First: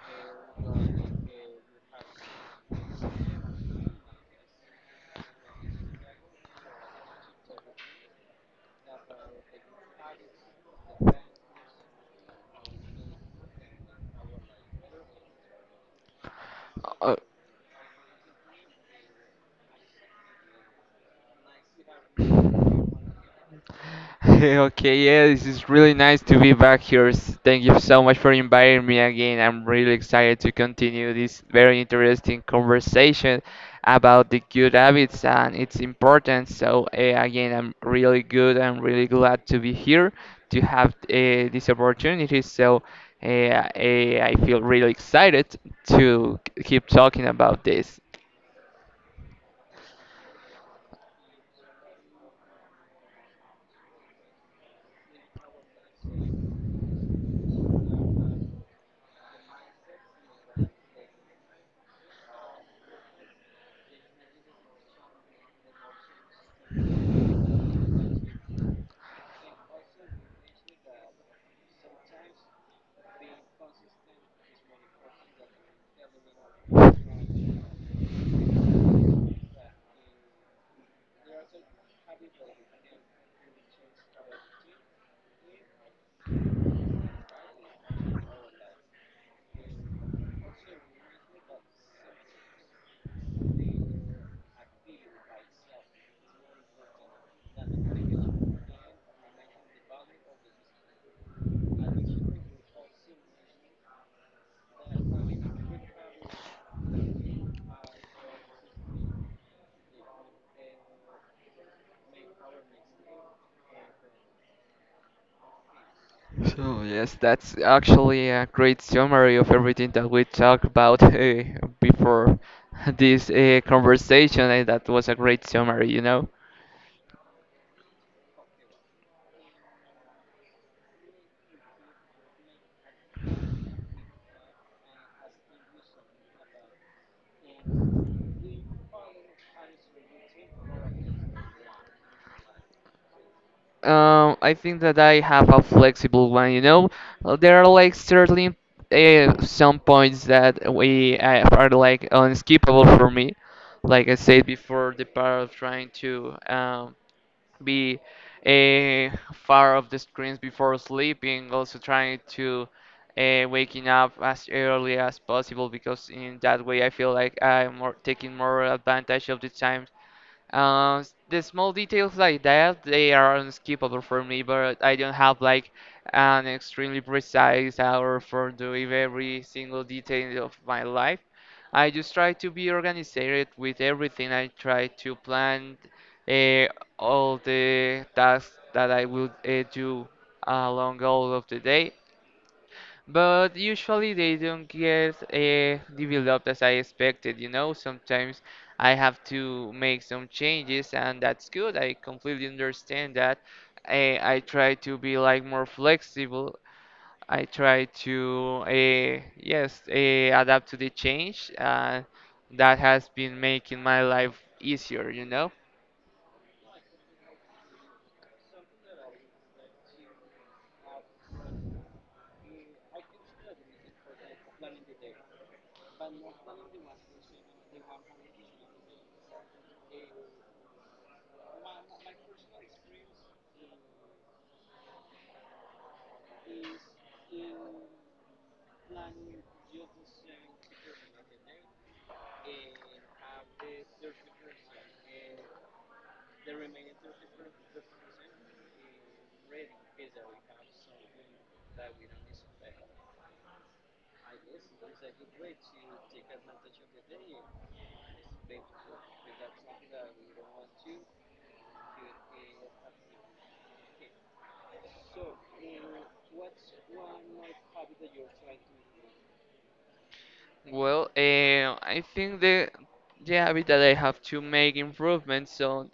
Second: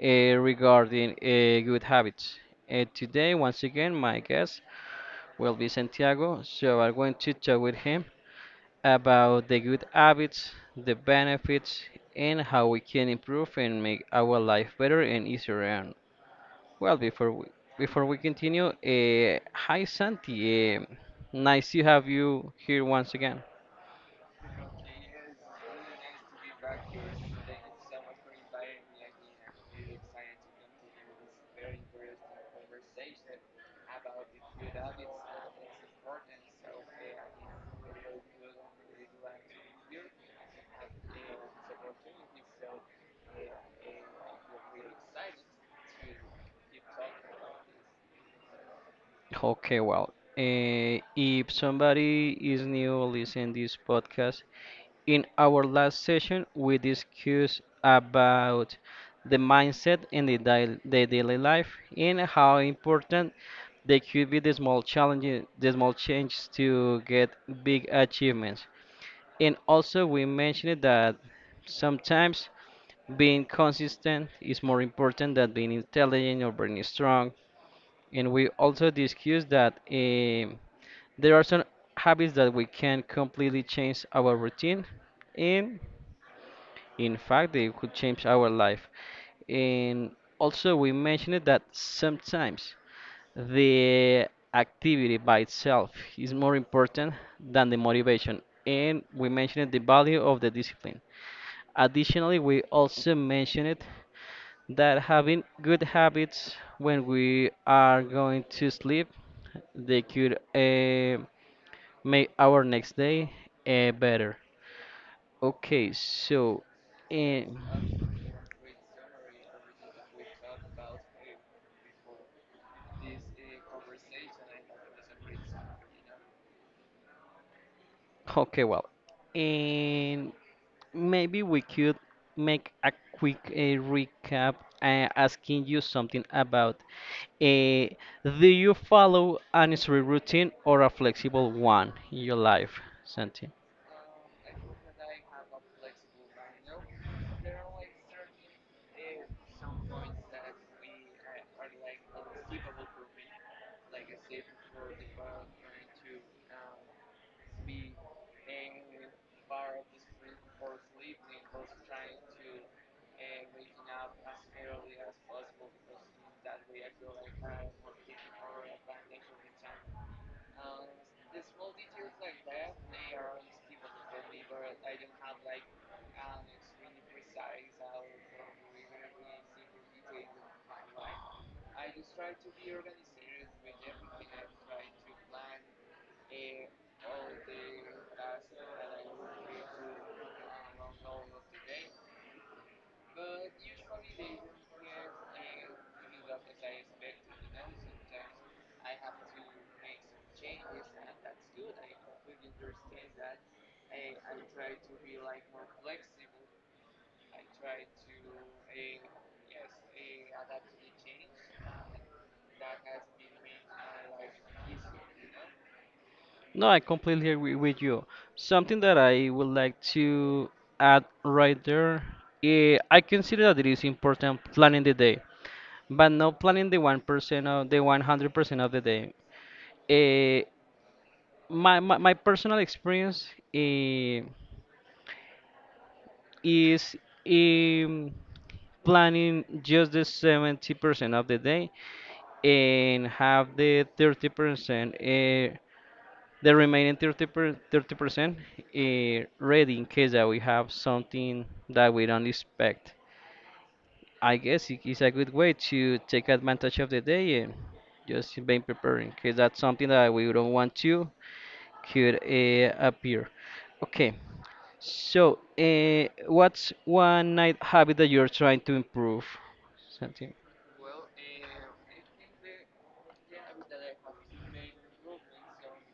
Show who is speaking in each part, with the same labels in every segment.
Speaker 1: regarding good habits. Today, once again, my guest will be Santiago, so I'm going to talk with him about the good habits, the benefits, and how we can improve and make our life better and easier. Well,
Speaker 2: Uh,
Speaker 1: before we continue, hi Santi, nice to have you here once again.
Speaker 2: Okay, yeah, this is really nice to be back here. Thank you so much for inviting me again. I'm really excited to continue this very interesting conversation about the good habits and its importance. Again, I'm really good. I'm really glad to be here to have this opportunity. I feel really excited to keep talking about this.
Speaker 1: Okay, well, if somebody is new listening this podcast, in our last session we discussed about the mindset in the daily life and how important they could be the small challenges, the small changes to get big achievements. And also, we mentioned that sometimes being consistent is more important than being intelligent or being strong. And we also discussed that there are some habits that we can completely change our routine in. In fact, they could change our life. And also, we mentioned that sometimes the activity by itself is more important than the motivation. And we mentioned the value of the discipline. Additionally, we also mentioned that having good habits when we are going to sleep, they could make our next day better. Okay, so.
Speaker 2: So yes,
Speaker 1: Uh,
Speaker 2: that's actually a great summary of everything that we talked about before this conversation, and that was a great summary,
Speaker 1: Okay, well, and maybe we could make a quick recap asking you something about uh, do you follow an easy routine or a flexible one in your life, Santi?
Speaker 2: I think that I have a flexible one, There are like certainly some points that we are like unskippable for me, like I said before, the part of trying to be far off the screens before sleeping, also trying to waking up as early as possible, because in that way I feel like I'm more, taking more advantage of the time. The small details like that, they are unskippable for me, but I don't have like an extremely precise hour for doing every single detail of my life. I just try to be organized with everything. I try to plan uh, all the tasks that I will do along all of the day. But usually they don't get developed as I expected, you know. Sometimes I have to make some changes, and that's good. I completely understand that. I try to be like more flexible. I try to, yes, adapt to the change. That has been making my life easier, you know.
Speaker 1: No, I completely agree with you. Something that I would like to add right there, I consider that it is important planning the day, but not planning the 1% of the 100% of the day. Uh, my personal experience eh, is, um, planning just the 70% of the day and have the 30% the remaining 30% ready in case that we have something that we don't expect. I guess it is a good way to take advantage of the day and just being preparing, because that's something that we don't want to could appear. Okay, so what's one night habit that you're trying to improve? Something.
Speaker 2: Well, I think the yeah, habit that I have to make improvements on,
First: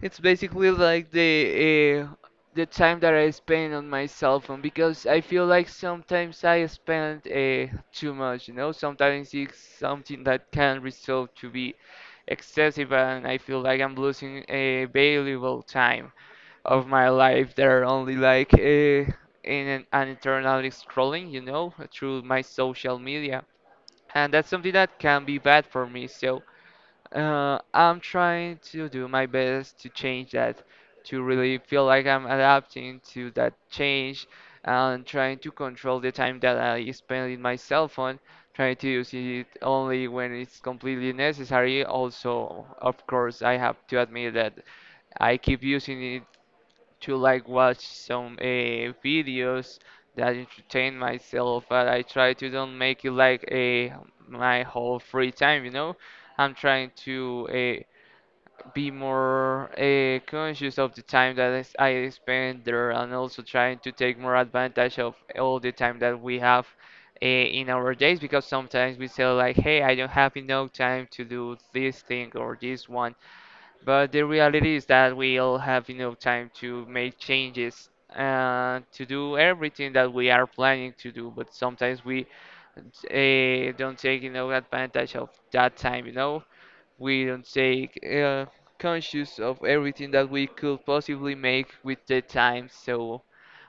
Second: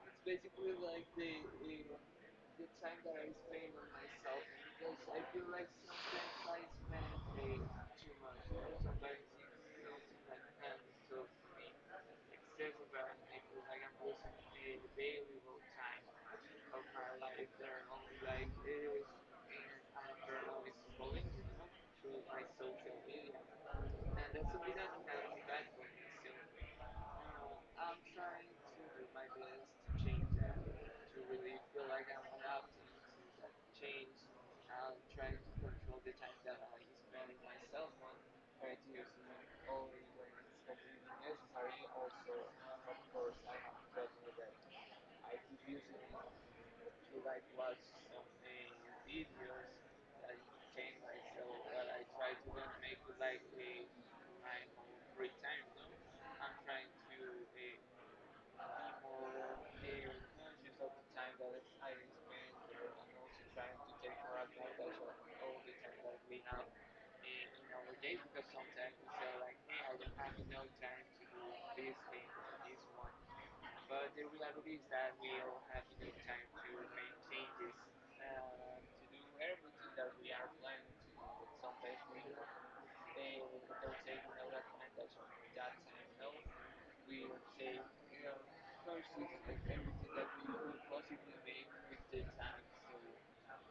Speaker 2: it's basically like the time that I spend on my cell phone, because I feel like sometimes I spend too much, you know. Sometimes it's something that can result to be excessive, and I feel like I'm losing a valuable time of my life that are only like an eternal scrolling, you know, through my social media. And that's something that can be bad for me. So I'm trying to do my best to change that, to really feel like I'm adapting to that change and trying to control the time that I spend in my cell phone, trying to use it only when it's completely necessary. Also, of course, I have to admit that I keep using it to like watch some videos that entertain myself, but I try to don't make it like a my whole free time, you know. I'm trying to be more conscious of the time that I spend there, and also trying to take more advantage of all the time that we have in our days, because sometimes we say like, "Hey, I don't have enough time to do this thing or this one." But the reality is that we all have enough time to make changes and to do everything that we are planning to do. But sometimes we don't take advantage of that time. You know, we don't take conscious of everything that we could possibly make with the time. So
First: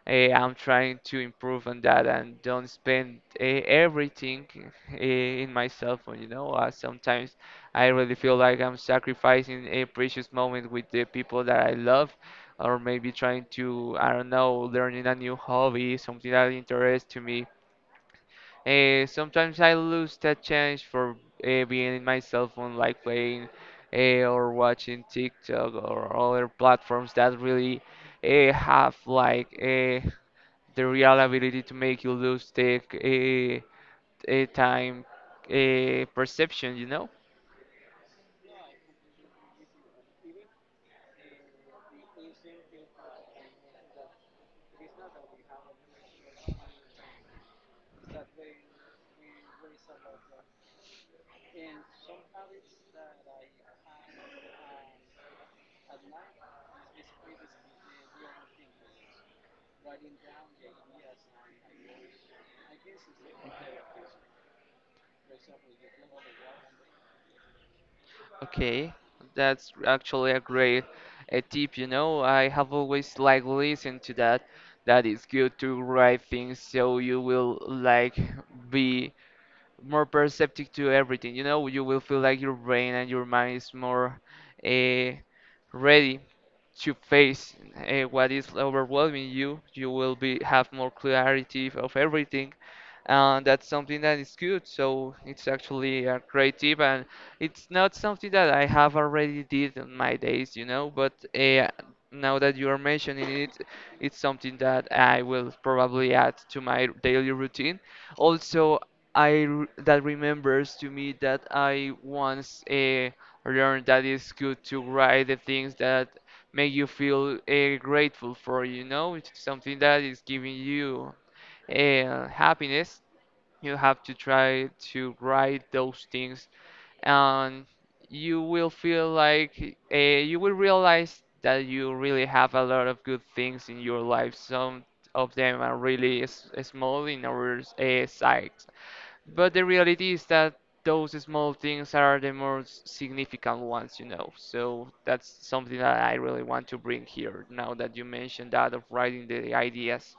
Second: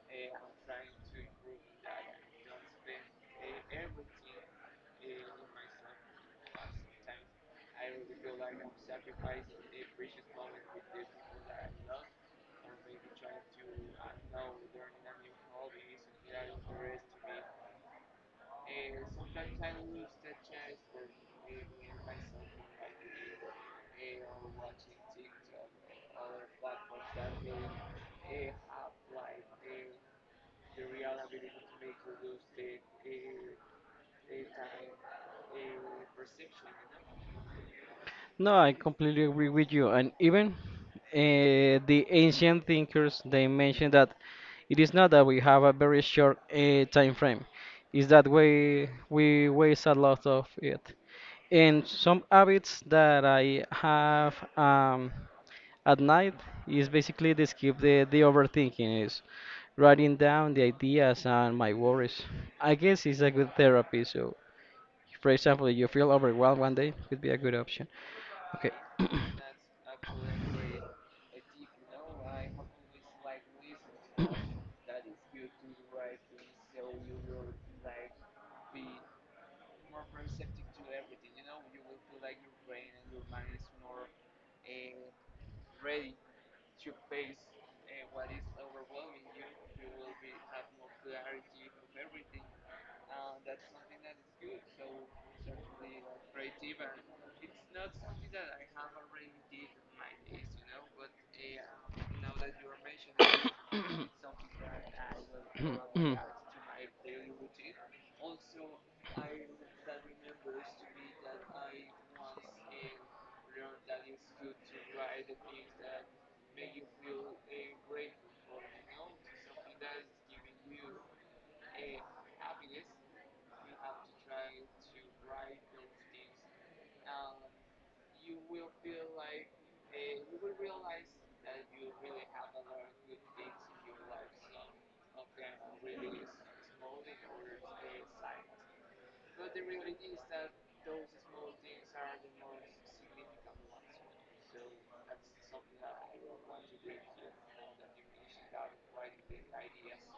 Speaker 2: Eh, I'm trying to improve on that and don't spend everything in my cell phone. You know, sometimes I really feel like I'm sacrificing a precious moment with the people that I love, or maybe trying to, I don't know, learning a new hobby, something that interests to me. Sometimes I lose that chance for being in my cell phone, like playing or watching TikTok or other platforms that really eh, have like eh, the real ability to make you lose the time perception, you know?
Speaker 1: No, I completely agree with you. And even the ancient thinkers, they mentioned that it is not that we have a very short time frame, it's that we waste a lot of it. And some habits that I have at night is basically to skip the overthinking, is writing down the ideas and my worries. I guess it's a good therapy. So, for example, you feel overwhelmed one day, could be a good option. Okay.
Speaker 2: Okay, that's actually a great tip, you know? I have always like listened to that, that it's good to write things, so you will like be more perceptive to everything. You know, you will feel like your brain and your mind is more uh, ready to face what is overwhelming you. You will be have more clarity of everything, and that's something that is good. So it's actually a great tip, and it's not something that I have already did in my days, you know. But now that you are mentioning it, it's something that I will probably add to my daily routine. Also, that remembers to me that I once learned that it's good to write the things that make you feel grateful for. You know, it's something that is giving you happiness. You have to try to write those things, and you will feel like you will realize that you really have a lot of good things in your life. Some of them are really small in our sight, but the reality is that those small things are the most significant ones, you know. So that's something that I really want to bring here now that you mentioned that of writing the ideas.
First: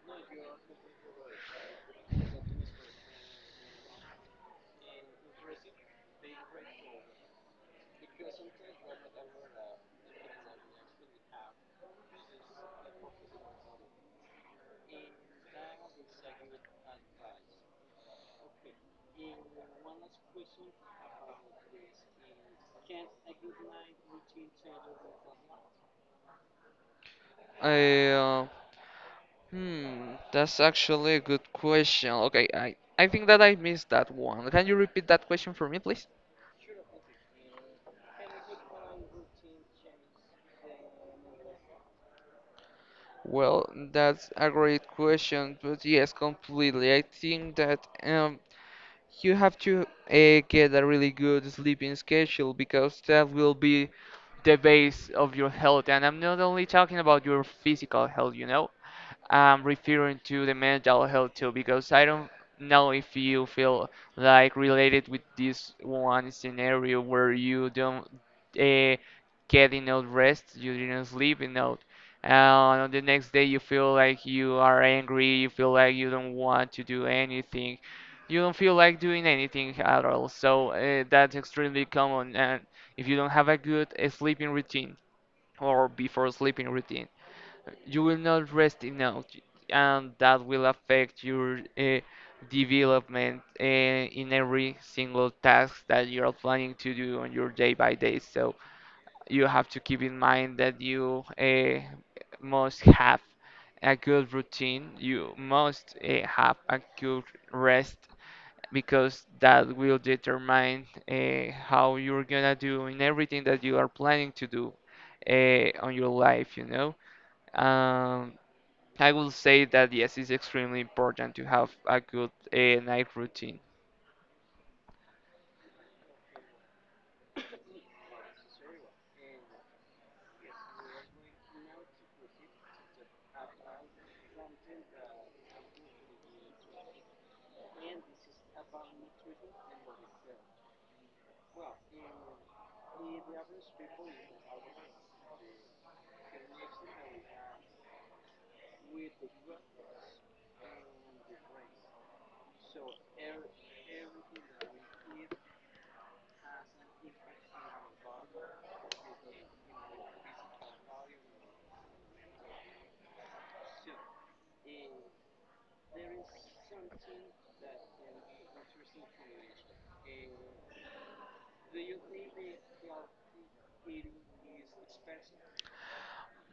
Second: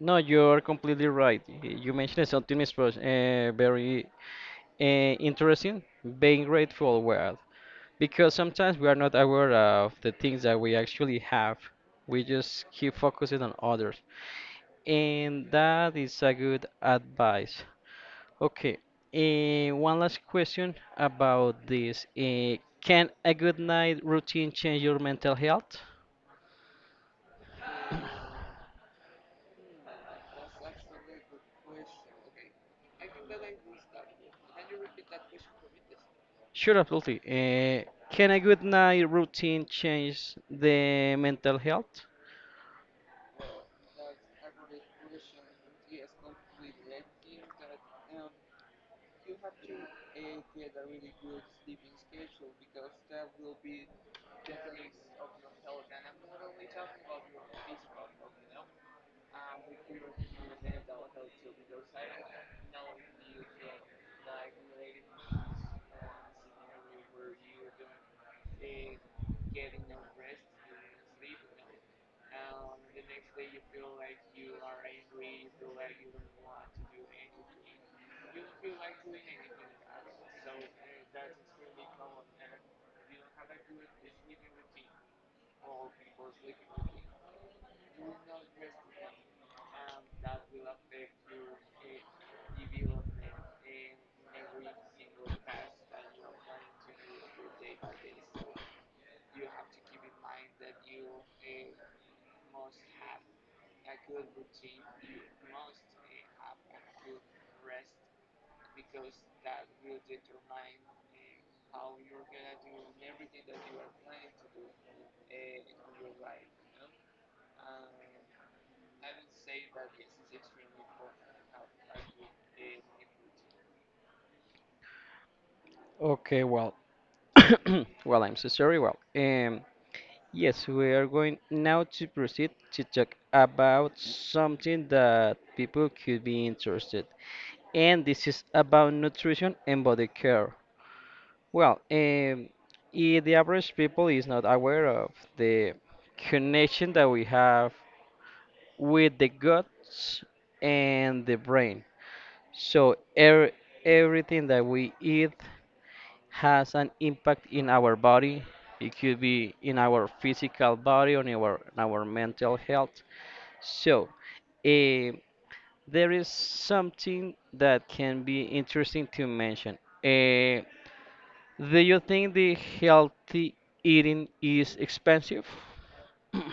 Speaker 1: No, you're completely right. You mentioned something is very interesting, being grateful world, because sometimes we are not aware of the things that we actually have. We just keep focusing on others, and that is a good advice. Okay. One last question about this. Can a good night routine change your mental health?
Speaker 2: I, uh, that's actually a good question. Okay, I think that I missed that one. Can you repeat that question for me, please?
Speaker 1: Sure, absolutely. Can a good night routine change the mental health?
Speaker 2: Well, that's a great question, but yes, completely. I think that you have to get a really good sleeping schedule, because that will be the base of your health. And I'm not only talking about your physical health, you know, I'm referring to the mental health too, because I don't know if you feel like related with this one scenario where you don't uh, get enough rest, you didn't sleep enough, and on the next day you feel like you are angry, you feel like you don't want to do anything, you don't feel like doing anything at all. So that's extremely common, and if you don't have a good sleeping routine or before sleeping routine, you will not rest enough, and that will affect your development in every single task that you're planning to do on your day by day. So you have to keep in mind that you must have a good routine, you must have a good rest, because that will determine how you're gonna do in everything that you are planning to do on your life, you know. um, I will say that yes, it's extremely important to have a good night routine.
Speaker 1: Okay, well. Well, I'm so sorry. Well, yes, we are going now to proceed to talk about something that people could be interested. And this is about nutrition and body care. Well, the average people is not aware of the connection that we have with the guts and the brain. So everything that we eat has an impact in our body. It could be in our physical body, on our mental health. So, eh, there is something that can be interesting to mention. Eh, do you think the healthy eating is expensive?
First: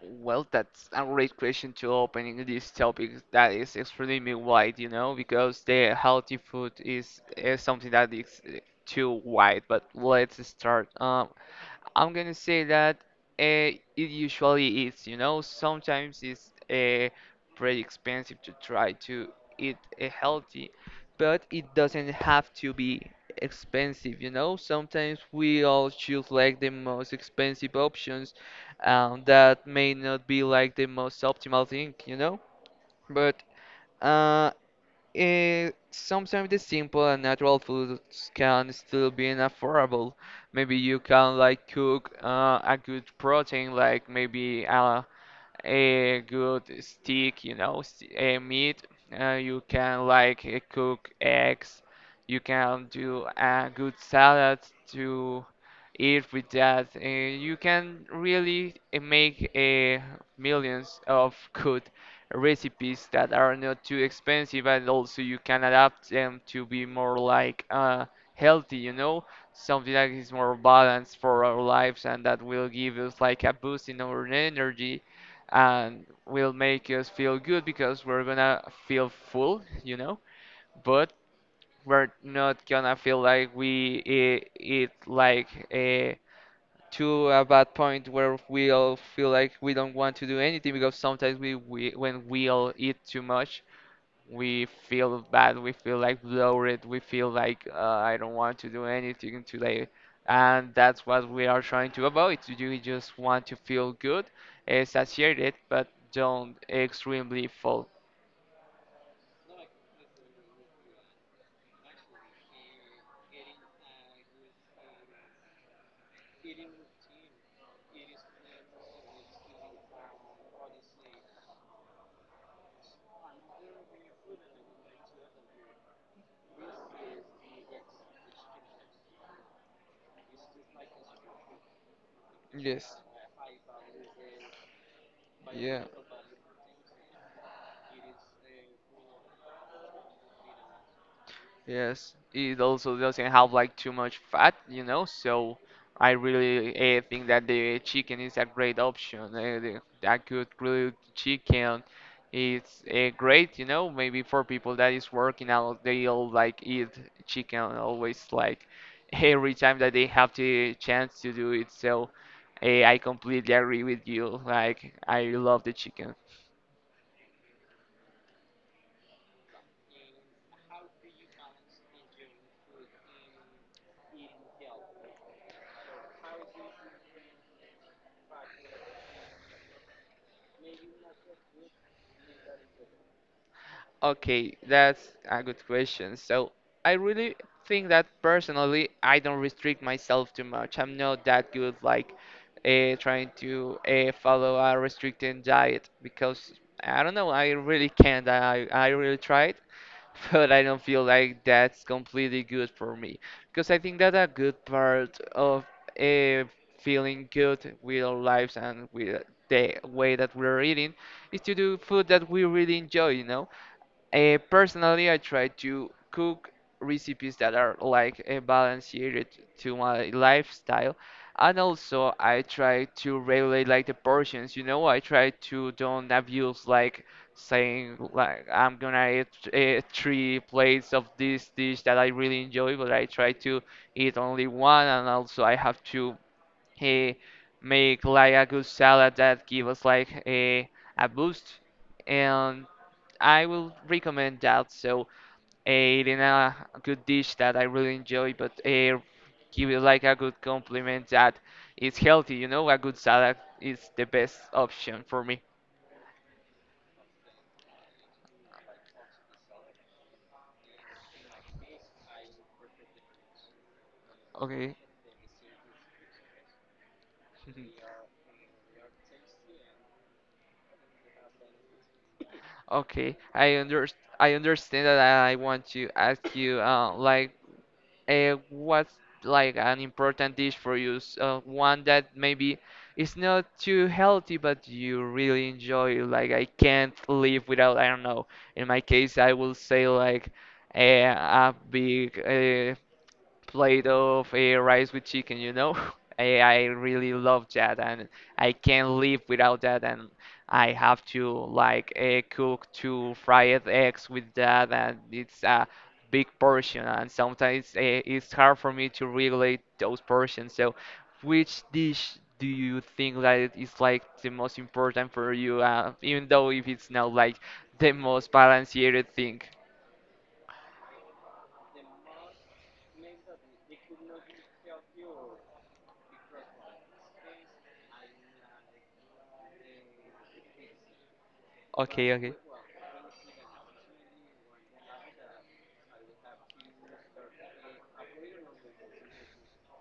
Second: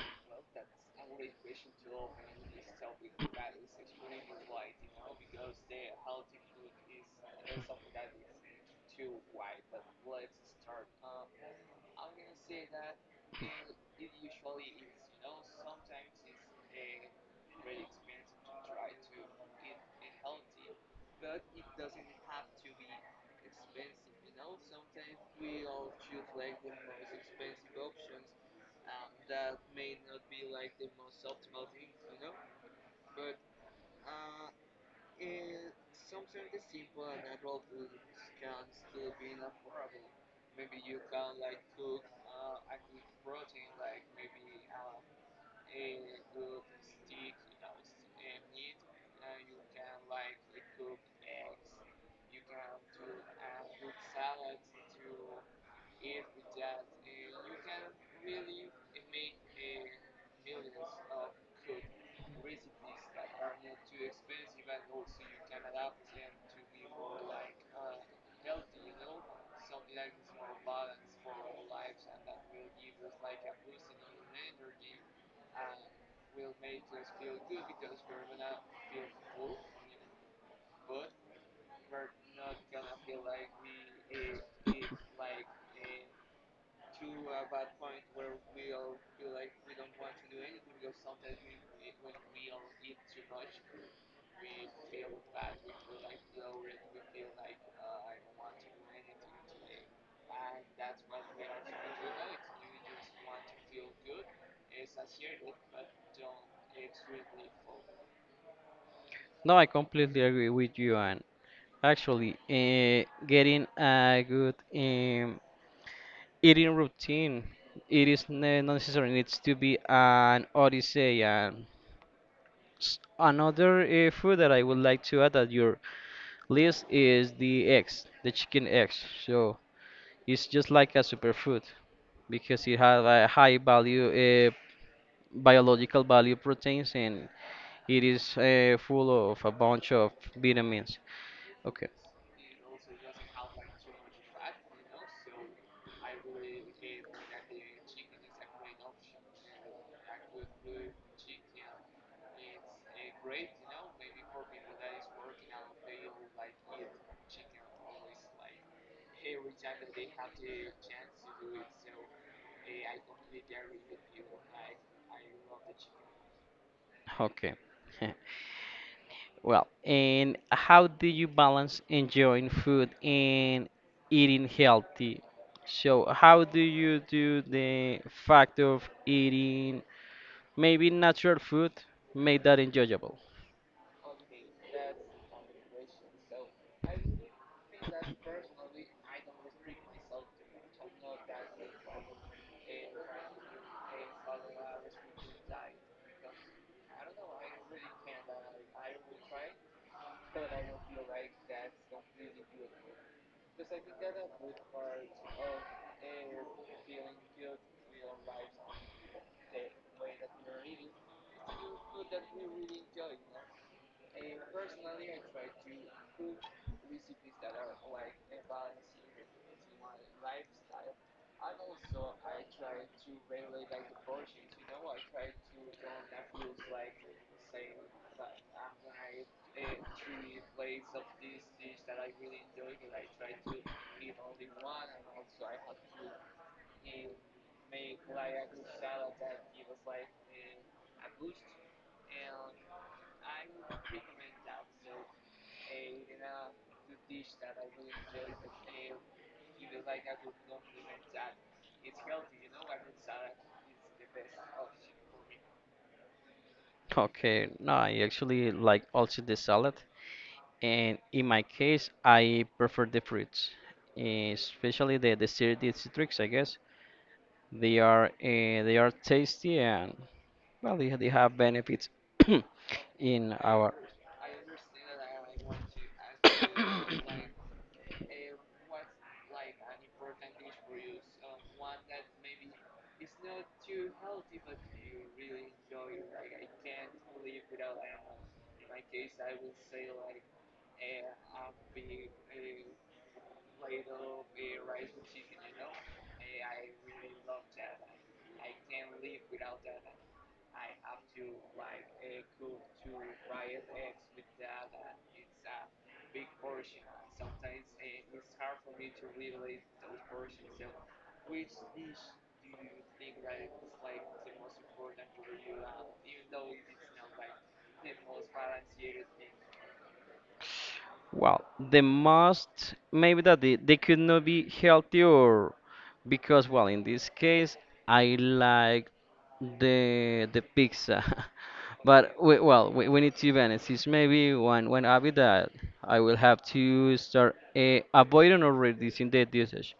Speaker 2: Well, that's a great question to opening this topic that is extremely wide, you know, because the healthy food is something that is too wide. But let's start. I'm gonna say that it usually is, you know, sometimes it's pretty expensive to try to eat healthy, but it doesn't have to be expensive, you know. Sometimes we all choose like the most expensive options, that may not be like the most optimal thing, you know. But uh, sometimes the simple and natural foods can still be affordable. Maybe you can like cook a good protein, like a good steak, you know, a meat. You can like cook eggs. You can do a good salad to eat with that. You can really make millions of good recipes that are not too expensive, and also you can adapt them to be more like healthy, you know, something that is more balanced for our lives and that will give us like a boost in our energy and will make us feel good, because we're gonna feel full, you know, but we're not gonna feel like eat like a to a bad point where we'll feel like we don't want to do anything, because sometimes we when we'll eat too much, we feel bad, we feel like bloated, we feel like I don't want to do anything today, and that's what we are trying to avoid. You just want to feel good, satiated, but don't extremely full.
Speaker 1: No, I completely agree with you. And actually, getting a good, eating routine, it is not necessarily needs to be an odyssey. And another food that I would like to add at your list is the eggs, the chicken eggs. So it's just like a superfood because it
Speaker 2: Yes.
Speaker 1: has a high uh,
Speaker 2: Yeah.
Speaker 1: biological value proteins, and it is full of a bunch of vitamins. Okay,
Speaker 2: Yes, it also doesn't have like too much fat, you know, so I really think that the chicken is a great option. That good grilled chicken is great, you know, maybe for people that is working out, they all like eat chicken always like every time that they have the chance to do it. So I completely agree with you. Like, I love the chicken.
Speaker 1: okay. Well, and how do you balance enjoying food and eating healthy? So, how do you do the fact of eating maybe natural food made that enjoyable.
Speaker 2: Okay, that's a good question. So I really think that personally, I don't restrict myself too much. I'm not that good like trying to follow a restricting diet, because I don't know. I really can't. I really tried, but I don't feel like that's completely good for me because I think that a good part of uh, feeling good with our lives and with the way that we're eating is to do food that we really enjoy. Personally, I try to cook recipes that are like balanced to my lifestyle, and also I try to regulate like the portions. You know, I try to don't abuse like saying like I'm gonna eat three plates of this dish that I really enjoy, but I try to eat only one, and also I have to uh, make like a good salad that give us like a boost. And I will recommend that. So it in a good dish that I really enjoy, but give it like a good compliment that is healthy. You know, a good salad is the best option for me.
Speaker 1: Okay, no, I actually like also the salad, and in my case, I prefer the fruits,
Speaker 2: Okay.
Speaker 1: especially the citrus. I guess they are, they are tasty, and well, they have benefits
Speaker 2: Okay,
Speaker 1: in
Speaker 2: I
Speaker 1: our...
Speaker 2: under I understand that I want to ask you like what's like an important dish for you? One that maybe is not too healthy, but you really enjoy. Like I can't live without. I don't know. In my case, I will say like uh, a big plate of rice with chicken, you know? I really love that and I can't live without that and I have to like cook two fried eggs with that and it's a big portion and sometimes it's hard for me to regulate those portions. So which dish do you think that it is like the most important for you even though if it's not like the most balanced thing?
Speaker 1: Well, the most maybe that they could not be healthier, because well, in this case I like the pizza.
Speaker 2: Okay,
Speaker 1: But
Speaker 2: okay.
Speaker 1: well, we need to balance. It's maybe one habit that I will have to start avoiding or reducing the usage,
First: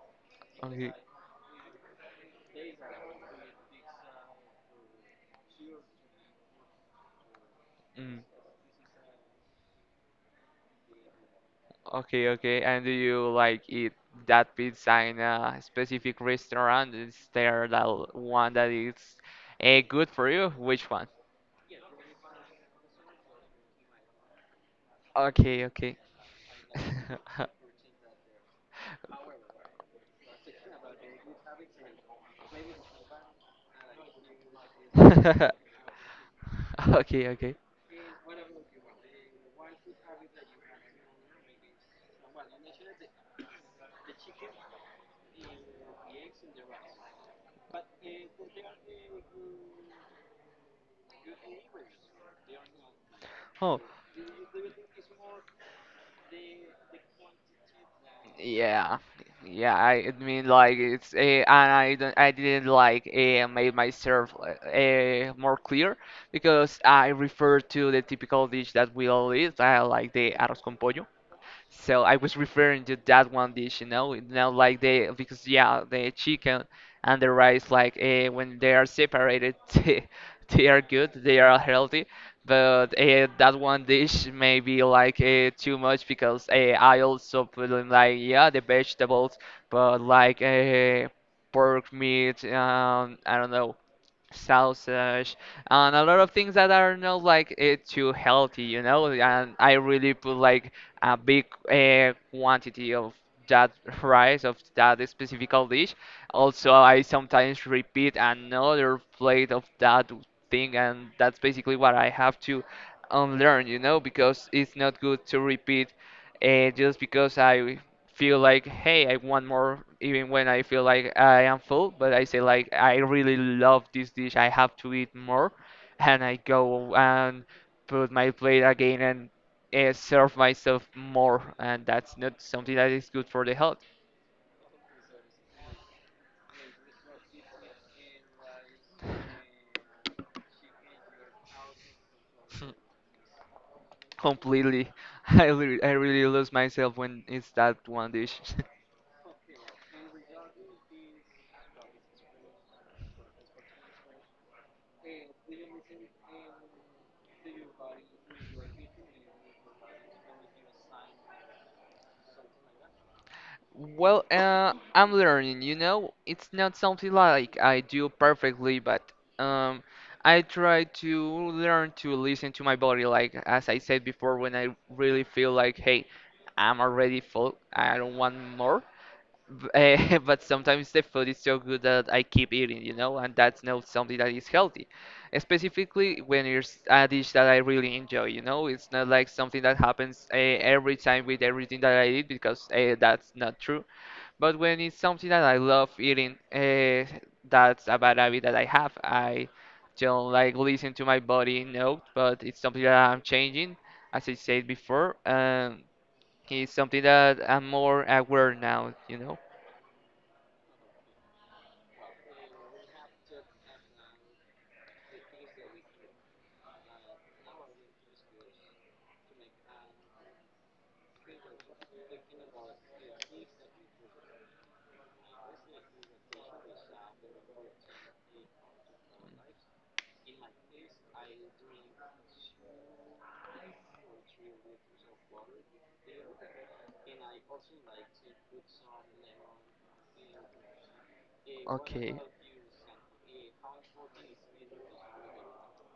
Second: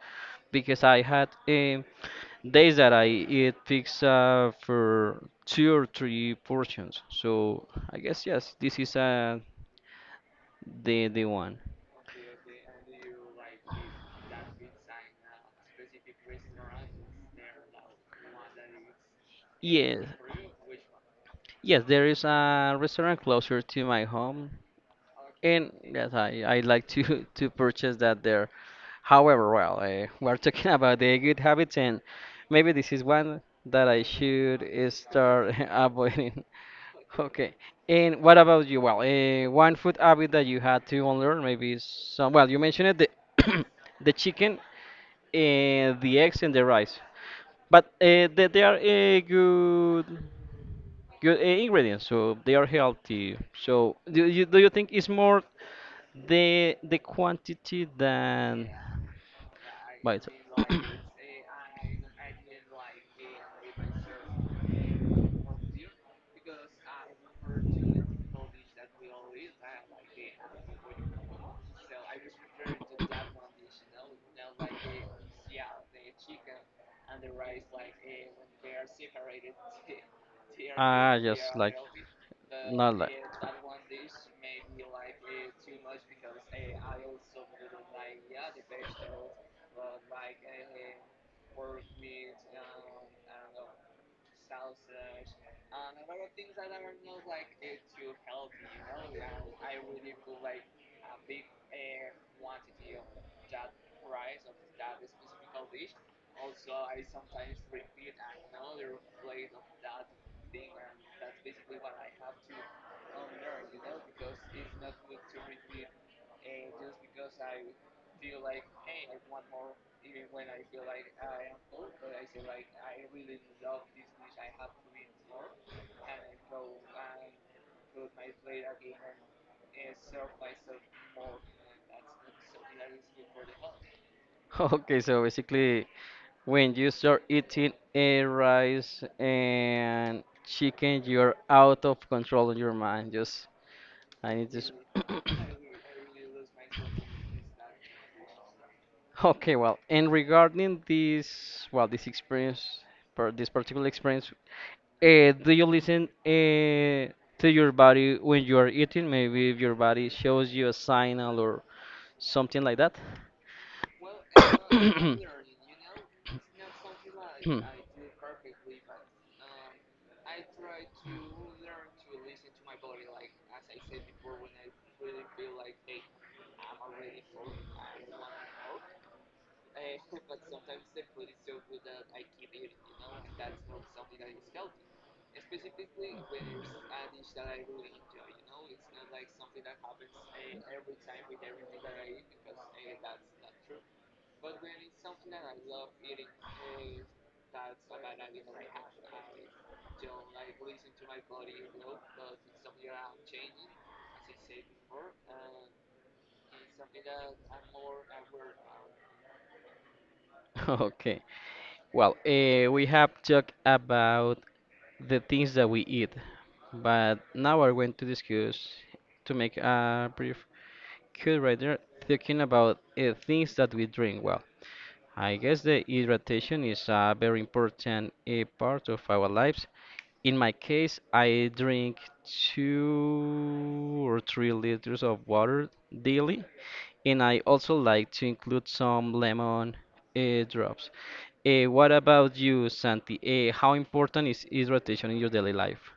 Speaker 1: because
Speaker 2: Okay.
Speaker 1: I had, days that I eat pizza for two or three portions. So I
Speaker 2: Mm.
Speaker 1: guess yes, this is the one.
Speaker 2: Okay, okay. And do you like eat that pizza in a specific restaurant? Is there that one that is
Speaker 1: Yes,
Speaker 2: good for you? Which one?
Speaker 1: yes, there is a restaurant closer to my home,
Speaker 2: Okay,
Speaker 1: and
Speaker 2: okay.
Speaker 1: yes, I like to to purchase that there. However, well, we're talking about the good habits, and maybe this is one that I should start avoiding.
Speaker 2: Okay,
Speaker 1: Okay,
Speaker 2: okay.
Speaker 1: and what about you? Well, one food habit that you had to unlearn, maybe some. Well, you mentioned it, the the chicken, the eggs, and the rice. But they are good, ingredients, so they are healthy.
Speaker 2: Oh,
Speaker 1: So do you think it's more the quantity than
Speaker 2: yeah, yeah. I
Speaker 1: by
Speaker 2: I
Speaker 1: itself?
Speaker 2: mean, like it's and I didn't like make myself more clear because I refer to the typical dish that we all eat. I like the arroz con pollo. So I was referring to that one dish, you know, like they because yeah, the chicken and the rice, like when they are separated, they are good,
Speaker 1: Ah,
Speaker 2: they
Speaker 1: just
Speaker 2: are
Speaker 1: like,
Speaker 2: healthy.
Speaker 1: not
Speaker 2: But
Speaker 1: like.
Speaker 2: that one dish may be like too much because I also put in like yeah the vegetables, but like pork meat, I don't know, sausage, and a lot of things that are not like too healthy, you know. And I really put like a big quantity of that rice of that specific dish. Also, I sometimes repeat another plate of that thing, and that's basically what I have to unlearn, you know, because it's not good to repeat just because I feel like, hey, I want more, even when I feel like I am full. But I say like, I really love this dish. I have to eat more, and I go and put my plate again and serve myself more. And that's not something that is good for the health.
Speaker 1: Okay, so basically, when you start eating a rice and chicken, you're out of control in your mind. Just, I need this.
Speaker 2: Completely. I really lose myself when it's that one dish.
Speaker 1: Okay, well, and regarding this, well, this experience, per this particular experience, do you listen, to your body when you are eating? Maybe if your body shows you a signal or something like that?
Speaker 2: Well, I'm learning, you know, it's not something like I do perfectly, but um, I try to learn to listen to my body, like as I said before, when I really feel like, hey, I'm already full, I don't want more. But sometimes the food is so good that I keep eating, you know, and that's not something that is healthy. Specifically when it's a dish that I really enjoy, you know, it's not like something that happens every time with everything that I eat because that's not true. But when it's something that I love eating, that's a bad habit that I have. I don't like listen to my body note, but it's something that I'm changing, as I said before. It's something that I'm more aware now, you know?
Speaker 1: Okay. Well, we have talked about the things that we eat, but now we're going to discuss, to make a brief cut right there, talking about things that we drink. Well, I guess the hydration is a very important part of our lives. In my case, I drink 2 or 3 liters of water daily, and I also like to include some lemon drops. What
Speaker 2: Okay.
Speaker 1: about you, Santi? How important is hydration in your daily life?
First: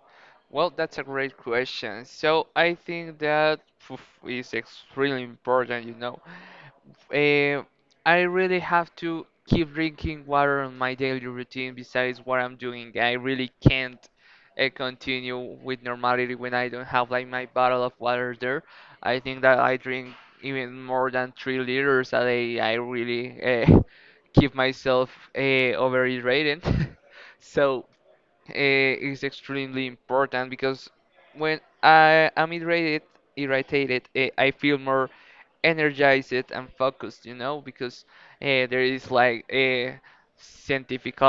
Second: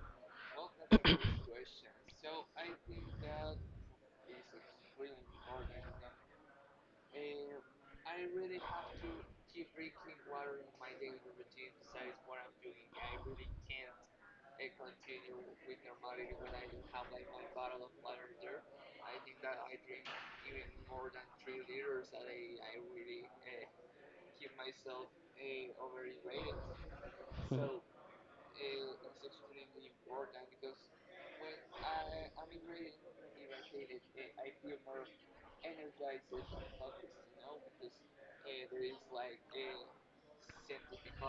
Speaker 2: Well, that's a great question. So I think that poof, is extremely important, you know. Uh, I really have to keep drinking water on my daily routine besides what I'm doing. I really can't continue with normality when I don't have like my bottle of water there. I think that I drink even more than 3 liters a day. I really keep myself uh, overhydrated.
Speaker 1: Mhm.
Speaker 2: So it's extremely important because when I am irritated, I feel more energized and focused, you know, because there is like scientific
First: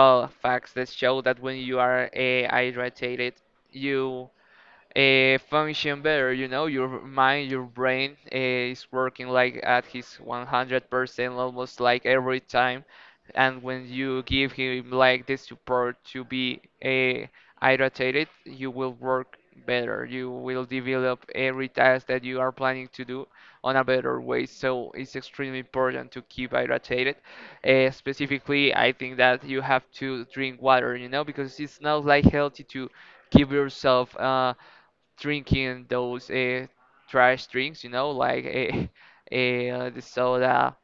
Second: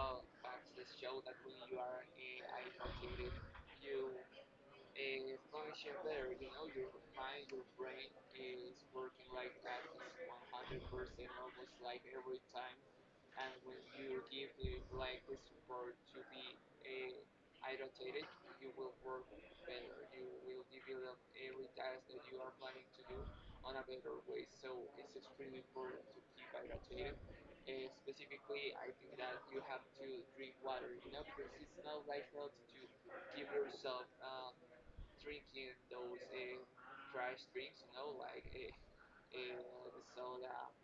Speaker 2: facts that show that when you are hydrated, you function better. You know, your mind, your brain is working like at his 100% almost like every time. And when you give him like the support to be irritated, you will work better. You will develop every task that you are planning to do on a better way. So it's extremely important to keep hydrated. Specifically, I think that you have to drink water, you know, because it's not like healthy to give yourself drinking those trash drinks, you know, like the soda,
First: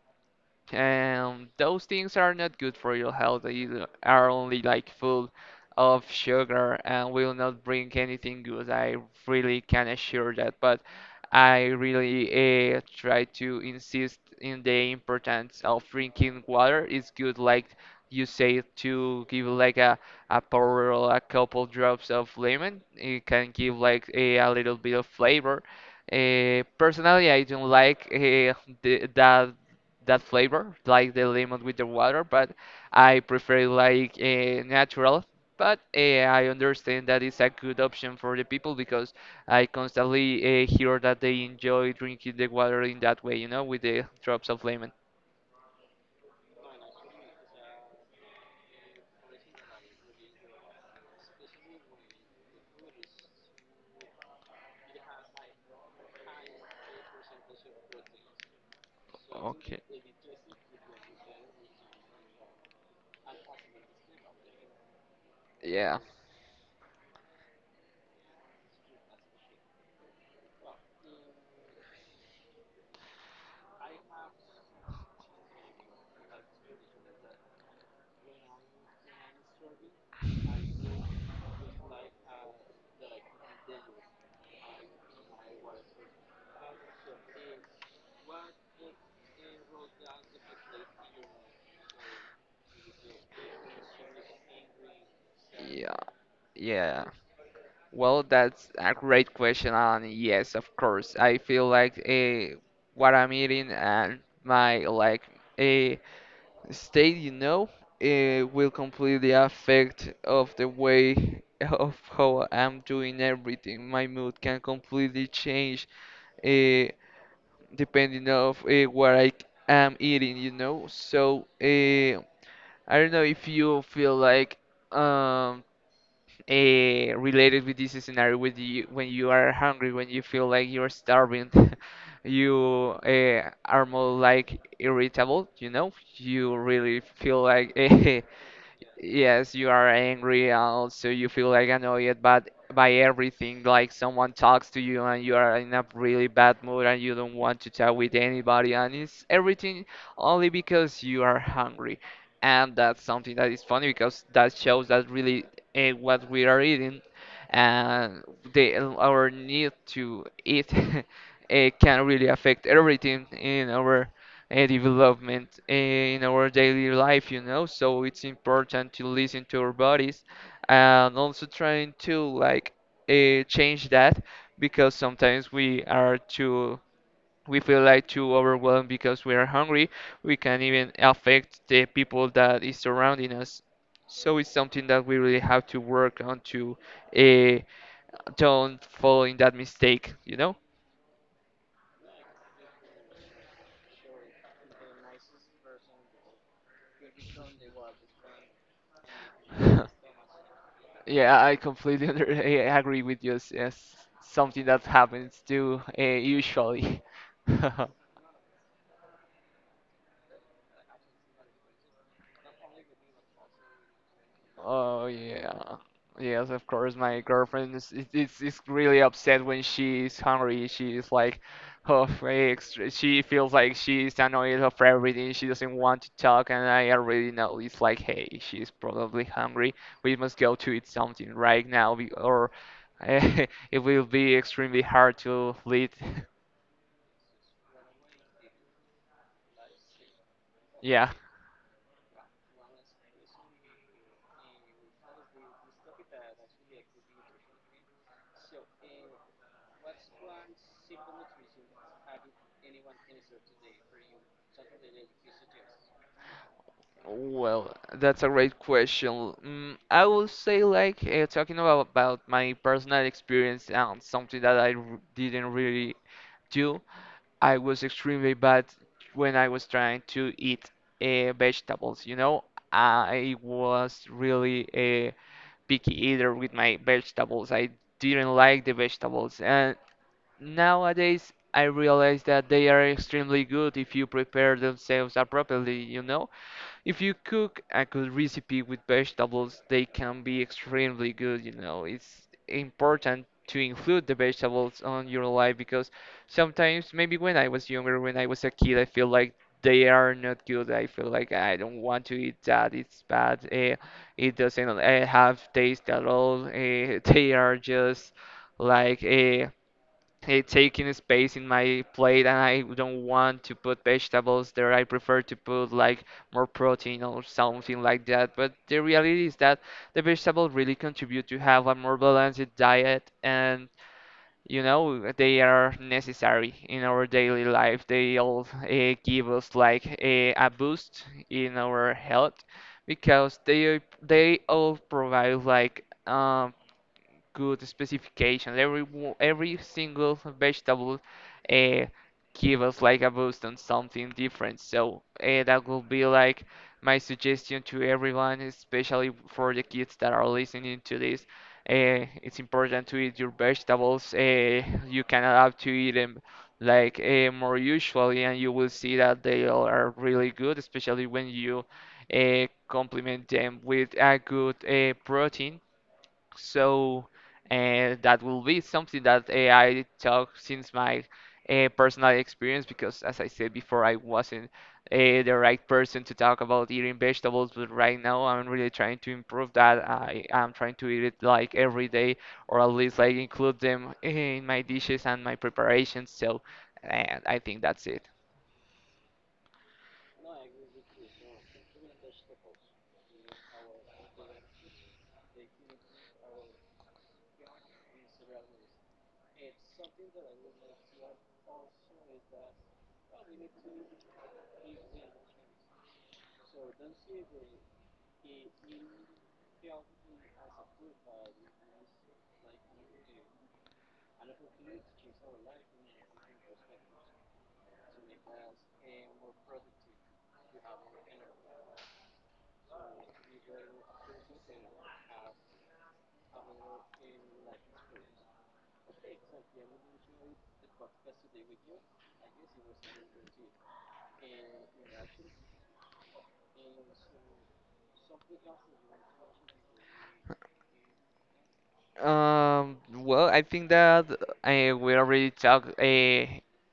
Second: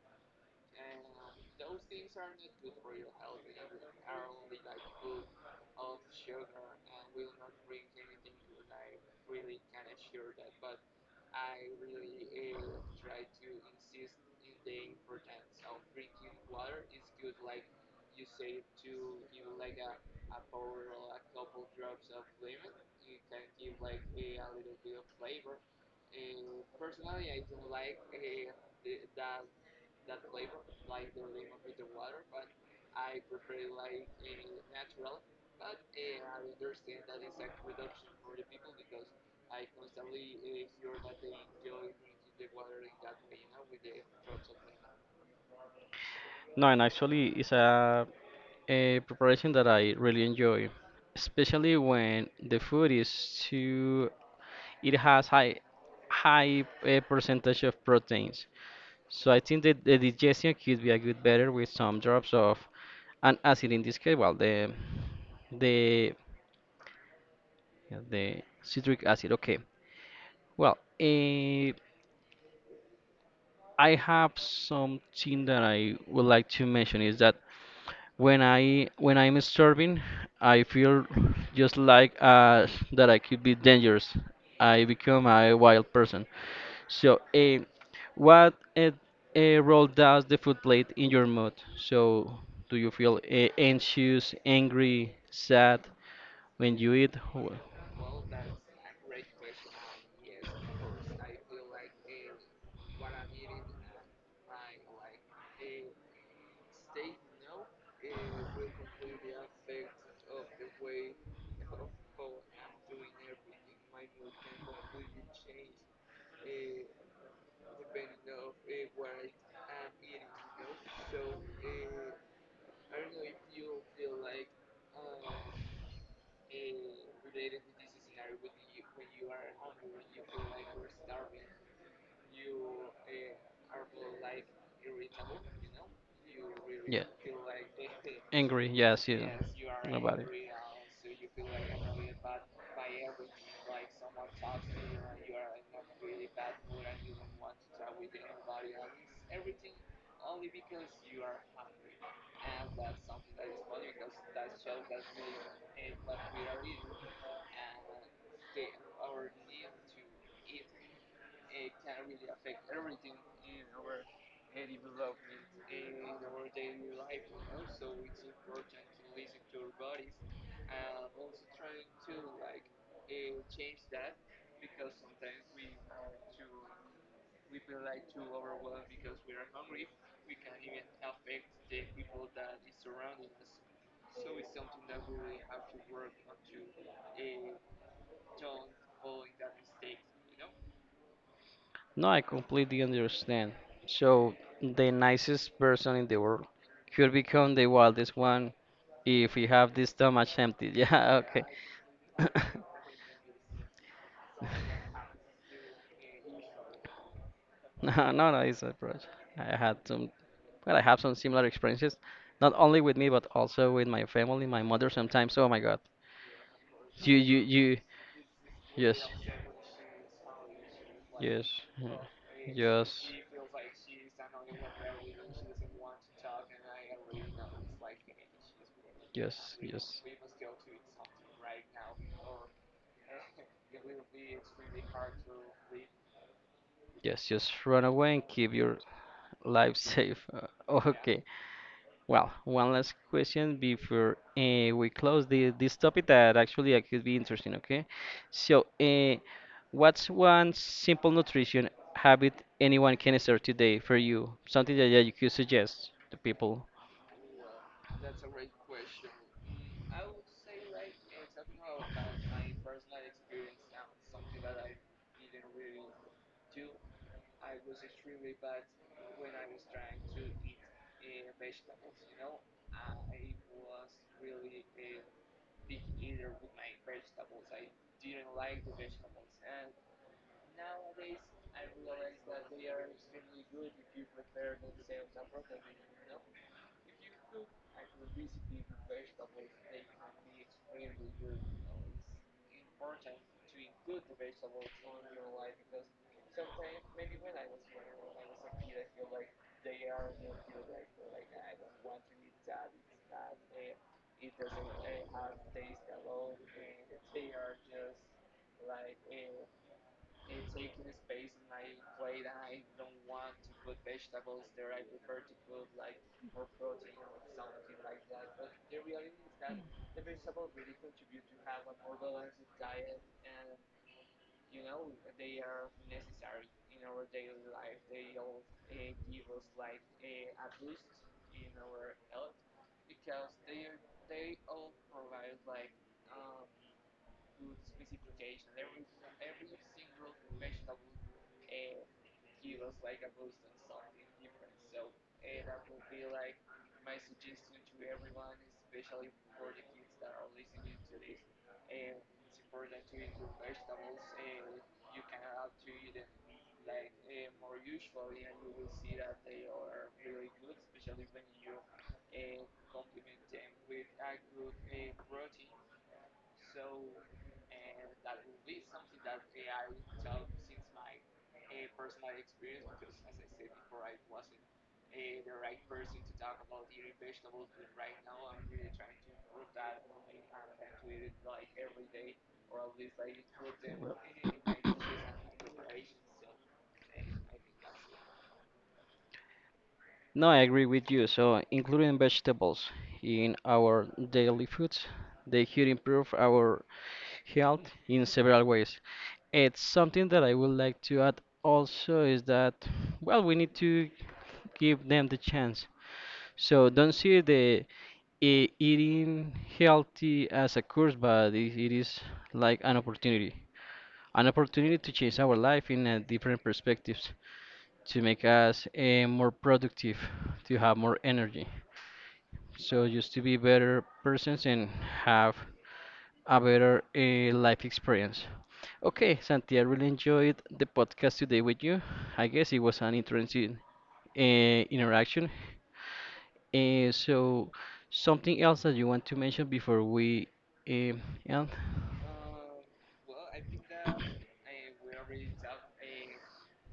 Speaker 2: and those things are not good for your health. They are only like full of sugar and will not bring anything good. I really can assure that, but I really try to insist in the importance of drinking water. It's good, like you say, to give like a pour or a couple drops of lemon. It can give like a little bit of flavor. Personally, I don't like that that flavor, like the lemon with the water, but I prefer it like natural. But I understand that it's a good option for the people because I constantly hear that they enjoy drinking the water in that way, you know, with the drops of lemon.
Speaker 1: No, and actually, it's a preparation that I really enjoy, especially when the food is too, it has high percentage of proteins. So I think that the digestion could be a good better with some drops of an acid, in this case. Well,
Speaker 2: Yeah,
Speaker 1: the the citric acid. Okay. Well, I have something that I would like to mention is that when I'm starving, I feel just like, that I could be dangerous. I become a wild person. So, what role does the food play in your mood? So, do you feel anxious, angry, sad
Speaker 2: yeah,
Speaker 1: when you
Speaker 2: yeah.
Speaker 1: eat? Wh-
Speaker 2: Well, that's a great question, and yes, of course, I feel like what I'm eating and my like. uh, State, you know, it will completely affect of the way of how I'm doing everything. My mood can completely change uh, depending of what I am eating, you know. So I don't know if you feel like um related with this scenario with you when you are hungry, when you feel like you're starving. You are more like irritable, you know, you really
Speaker 1: Yeah,
Speaker 2: feel like
Speaker 1: angry. Yes, yeah.
Speaker 2: yes, you are
Speaker 1: Nobody.
Speaker 2: angry, also you feel like annoyed but by everything, like someone talks to you and you are in a really bad mood and you don't want to talk with anybody and it's everything only because you are hungry. And that's something that is funny because that shows that really what we are eating and the our need to eat it can really affect everything in our development in our daily life, you know. So it's important to listen to our bodies and also trying to like change that because sometimes we are too, we feel like too overwhelmed because we are hungry. We can even affect the people that is surrounding us. So it's something that we really have to work on to uh, don't fall in that mistake, you
Speaker 1: No, I completely understand. So, the nicest person in the world could become the wildest one if we have
Speaker 2: know?
Speaker 1: this stomach empty. Yeah,
Speaker 2: Yeah,
Speaker 1: okay.
Speaker 2: I agree with you. It's something that happens too, usually.
Speaker 1: No, no, no, it's a project. I had some, well, I have some similar experiences, not only with me, but also with my family, my mother
Speaker 2: Oh
Speaker 1: sometimes. Oh my
Speaker 2: yeah,
Speaker 1: God.
Speaker 2: yes, of course.
Speaker 1: You,
Speaker 2: My
Speaker 1: you,
Speaker 2: girlfriend
Speaker 1: you,
Speaker 2: is is it's is really
Speaker 1: yes,
Speaker 2: upset when she's hungry. She's like,
Speaker 1: yes,
Speaker 2: oh, very
Speaker 1: yes,
Speaker 2: extra. She feels like she's annoyed of everything. She doesn't want to talk, and I already know it's like, hey, she's probably
Speaker 1: yes,
Speaker 2: hungry.
Speaker 1: yes.
Speaker 2: We must go to eat something right now, or it will be extremely hard to lead.
Speaker 1: Yes, just run away and keep your life safe.
Speaker 2: Yeah.
Speaker 1: Okay. Well, one last question before we close the this topic, that actually could be interesting. Okay. So, what's one simple nutrition habit anyone can start today for you? Something that you could suggest to people.
Speaker 2: Well, that's a great question. Mm, I would say like talking about my personal experience and something that didn't really do. I was extremely bad when I was trying to eat vegetables. You know, I was really a picky eater with my vegetables. I didn't like the vegetables, and nowadays I realize that they are extremely good if you prepare themselves appropriately. You know, if you cook a good recipe with vegetables, they can be extremely good, you know. It's important to include the vegetables on your life because sometimes, maybe when I was younger, when I was a kid, I feel like they are not good. I feel like I don't want to eat that. It's bad. It doesn't have taste at all. They are just like. It's taking space in my plate, and I don't want to put vegetables there. I prefer to put like more protein or something like that. But the reality is that the vegetables really contribute to have a more balanced diet, and you know they are necessary in our daily life. They all give us like a boost in our health because they all provide like. Good specifications. Every single vegetable uh, give us like a boost on something different. So that will be like my suggestion to everyone, especially for the kids that are listening to this. It's important to eat your vegetables. You can adapt to eat them like more usually, and you will see that they all are really good, especially when you complement them with a good protein, so that will be something that I talk since my personal experience because, as I said before, I wasn't the right person to talk about eating vegetables. But right now, I'm really trying to improve that. I am trying to eat it like every day, or at least like include them in my dishes and my preparations. So I think that's it.
Speaker 1: No, I agree with you. So, including vegetables in our daily foods, they could improve our health in several ways. It's something that I would like to add also is that, well, we need to give them the chance. So, don't see the eating healthy as a curse, but it is like an opportunity to change our life in a different perspectives, to make us more productive, to have more energy. So just to be better persons and have a better life experience. Okay, Santi, I really enjoyed the podcast today with you. I guess it was an interesting interaction. So, something else that you want to mention before we, um, end?
Speaker 2: Well, I think that we already talked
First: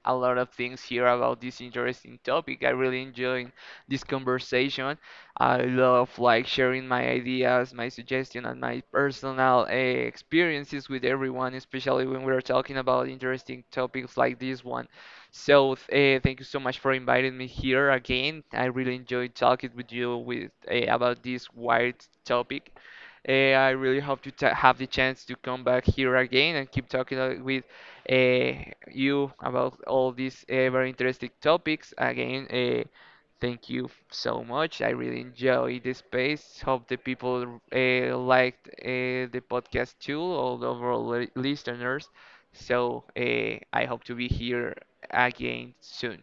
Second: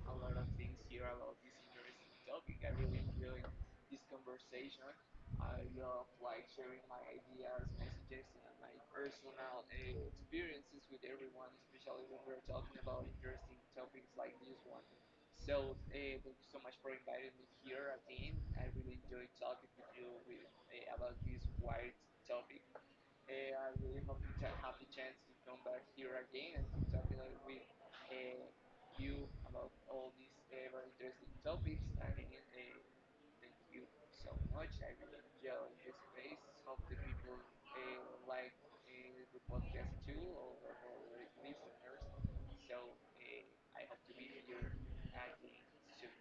Speaker 2: a lot of things here about this interesting topic. I really enjoyed this conversation. I love like sharing my ideas, my suggestion, and my personal experiences with everyone, especially when we're talking about interesting topics like this one. So, thank you so much for inviting me here again. I really enjoyed talking with you with about this wide topic. I really hope to ta have the chance to come back here again and keep talking with uh, you about all these very interesting topics. Again, thank you so much. I really enjoy the space. Hope the people liked the podcast too, all the overall listeners. So I hope to be here again soon.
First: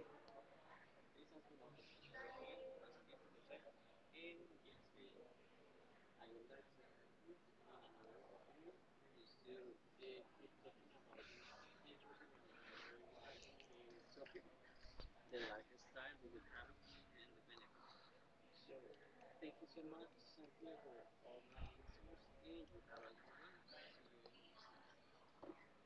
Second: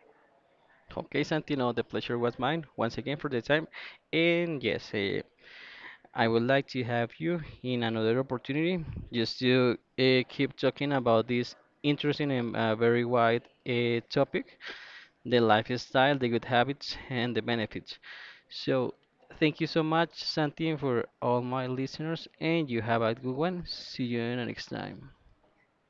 Speaker 1: Okay, Santino, the pleasure was mine once again for the time. And yes, I would like to have you in another opportunity, just to keep talking about this interesting and very wide topic, the lifestyle, the good habits, and the benefits. So, thank you so much, Santino, for all my listeners, and you have a good one. See you next time.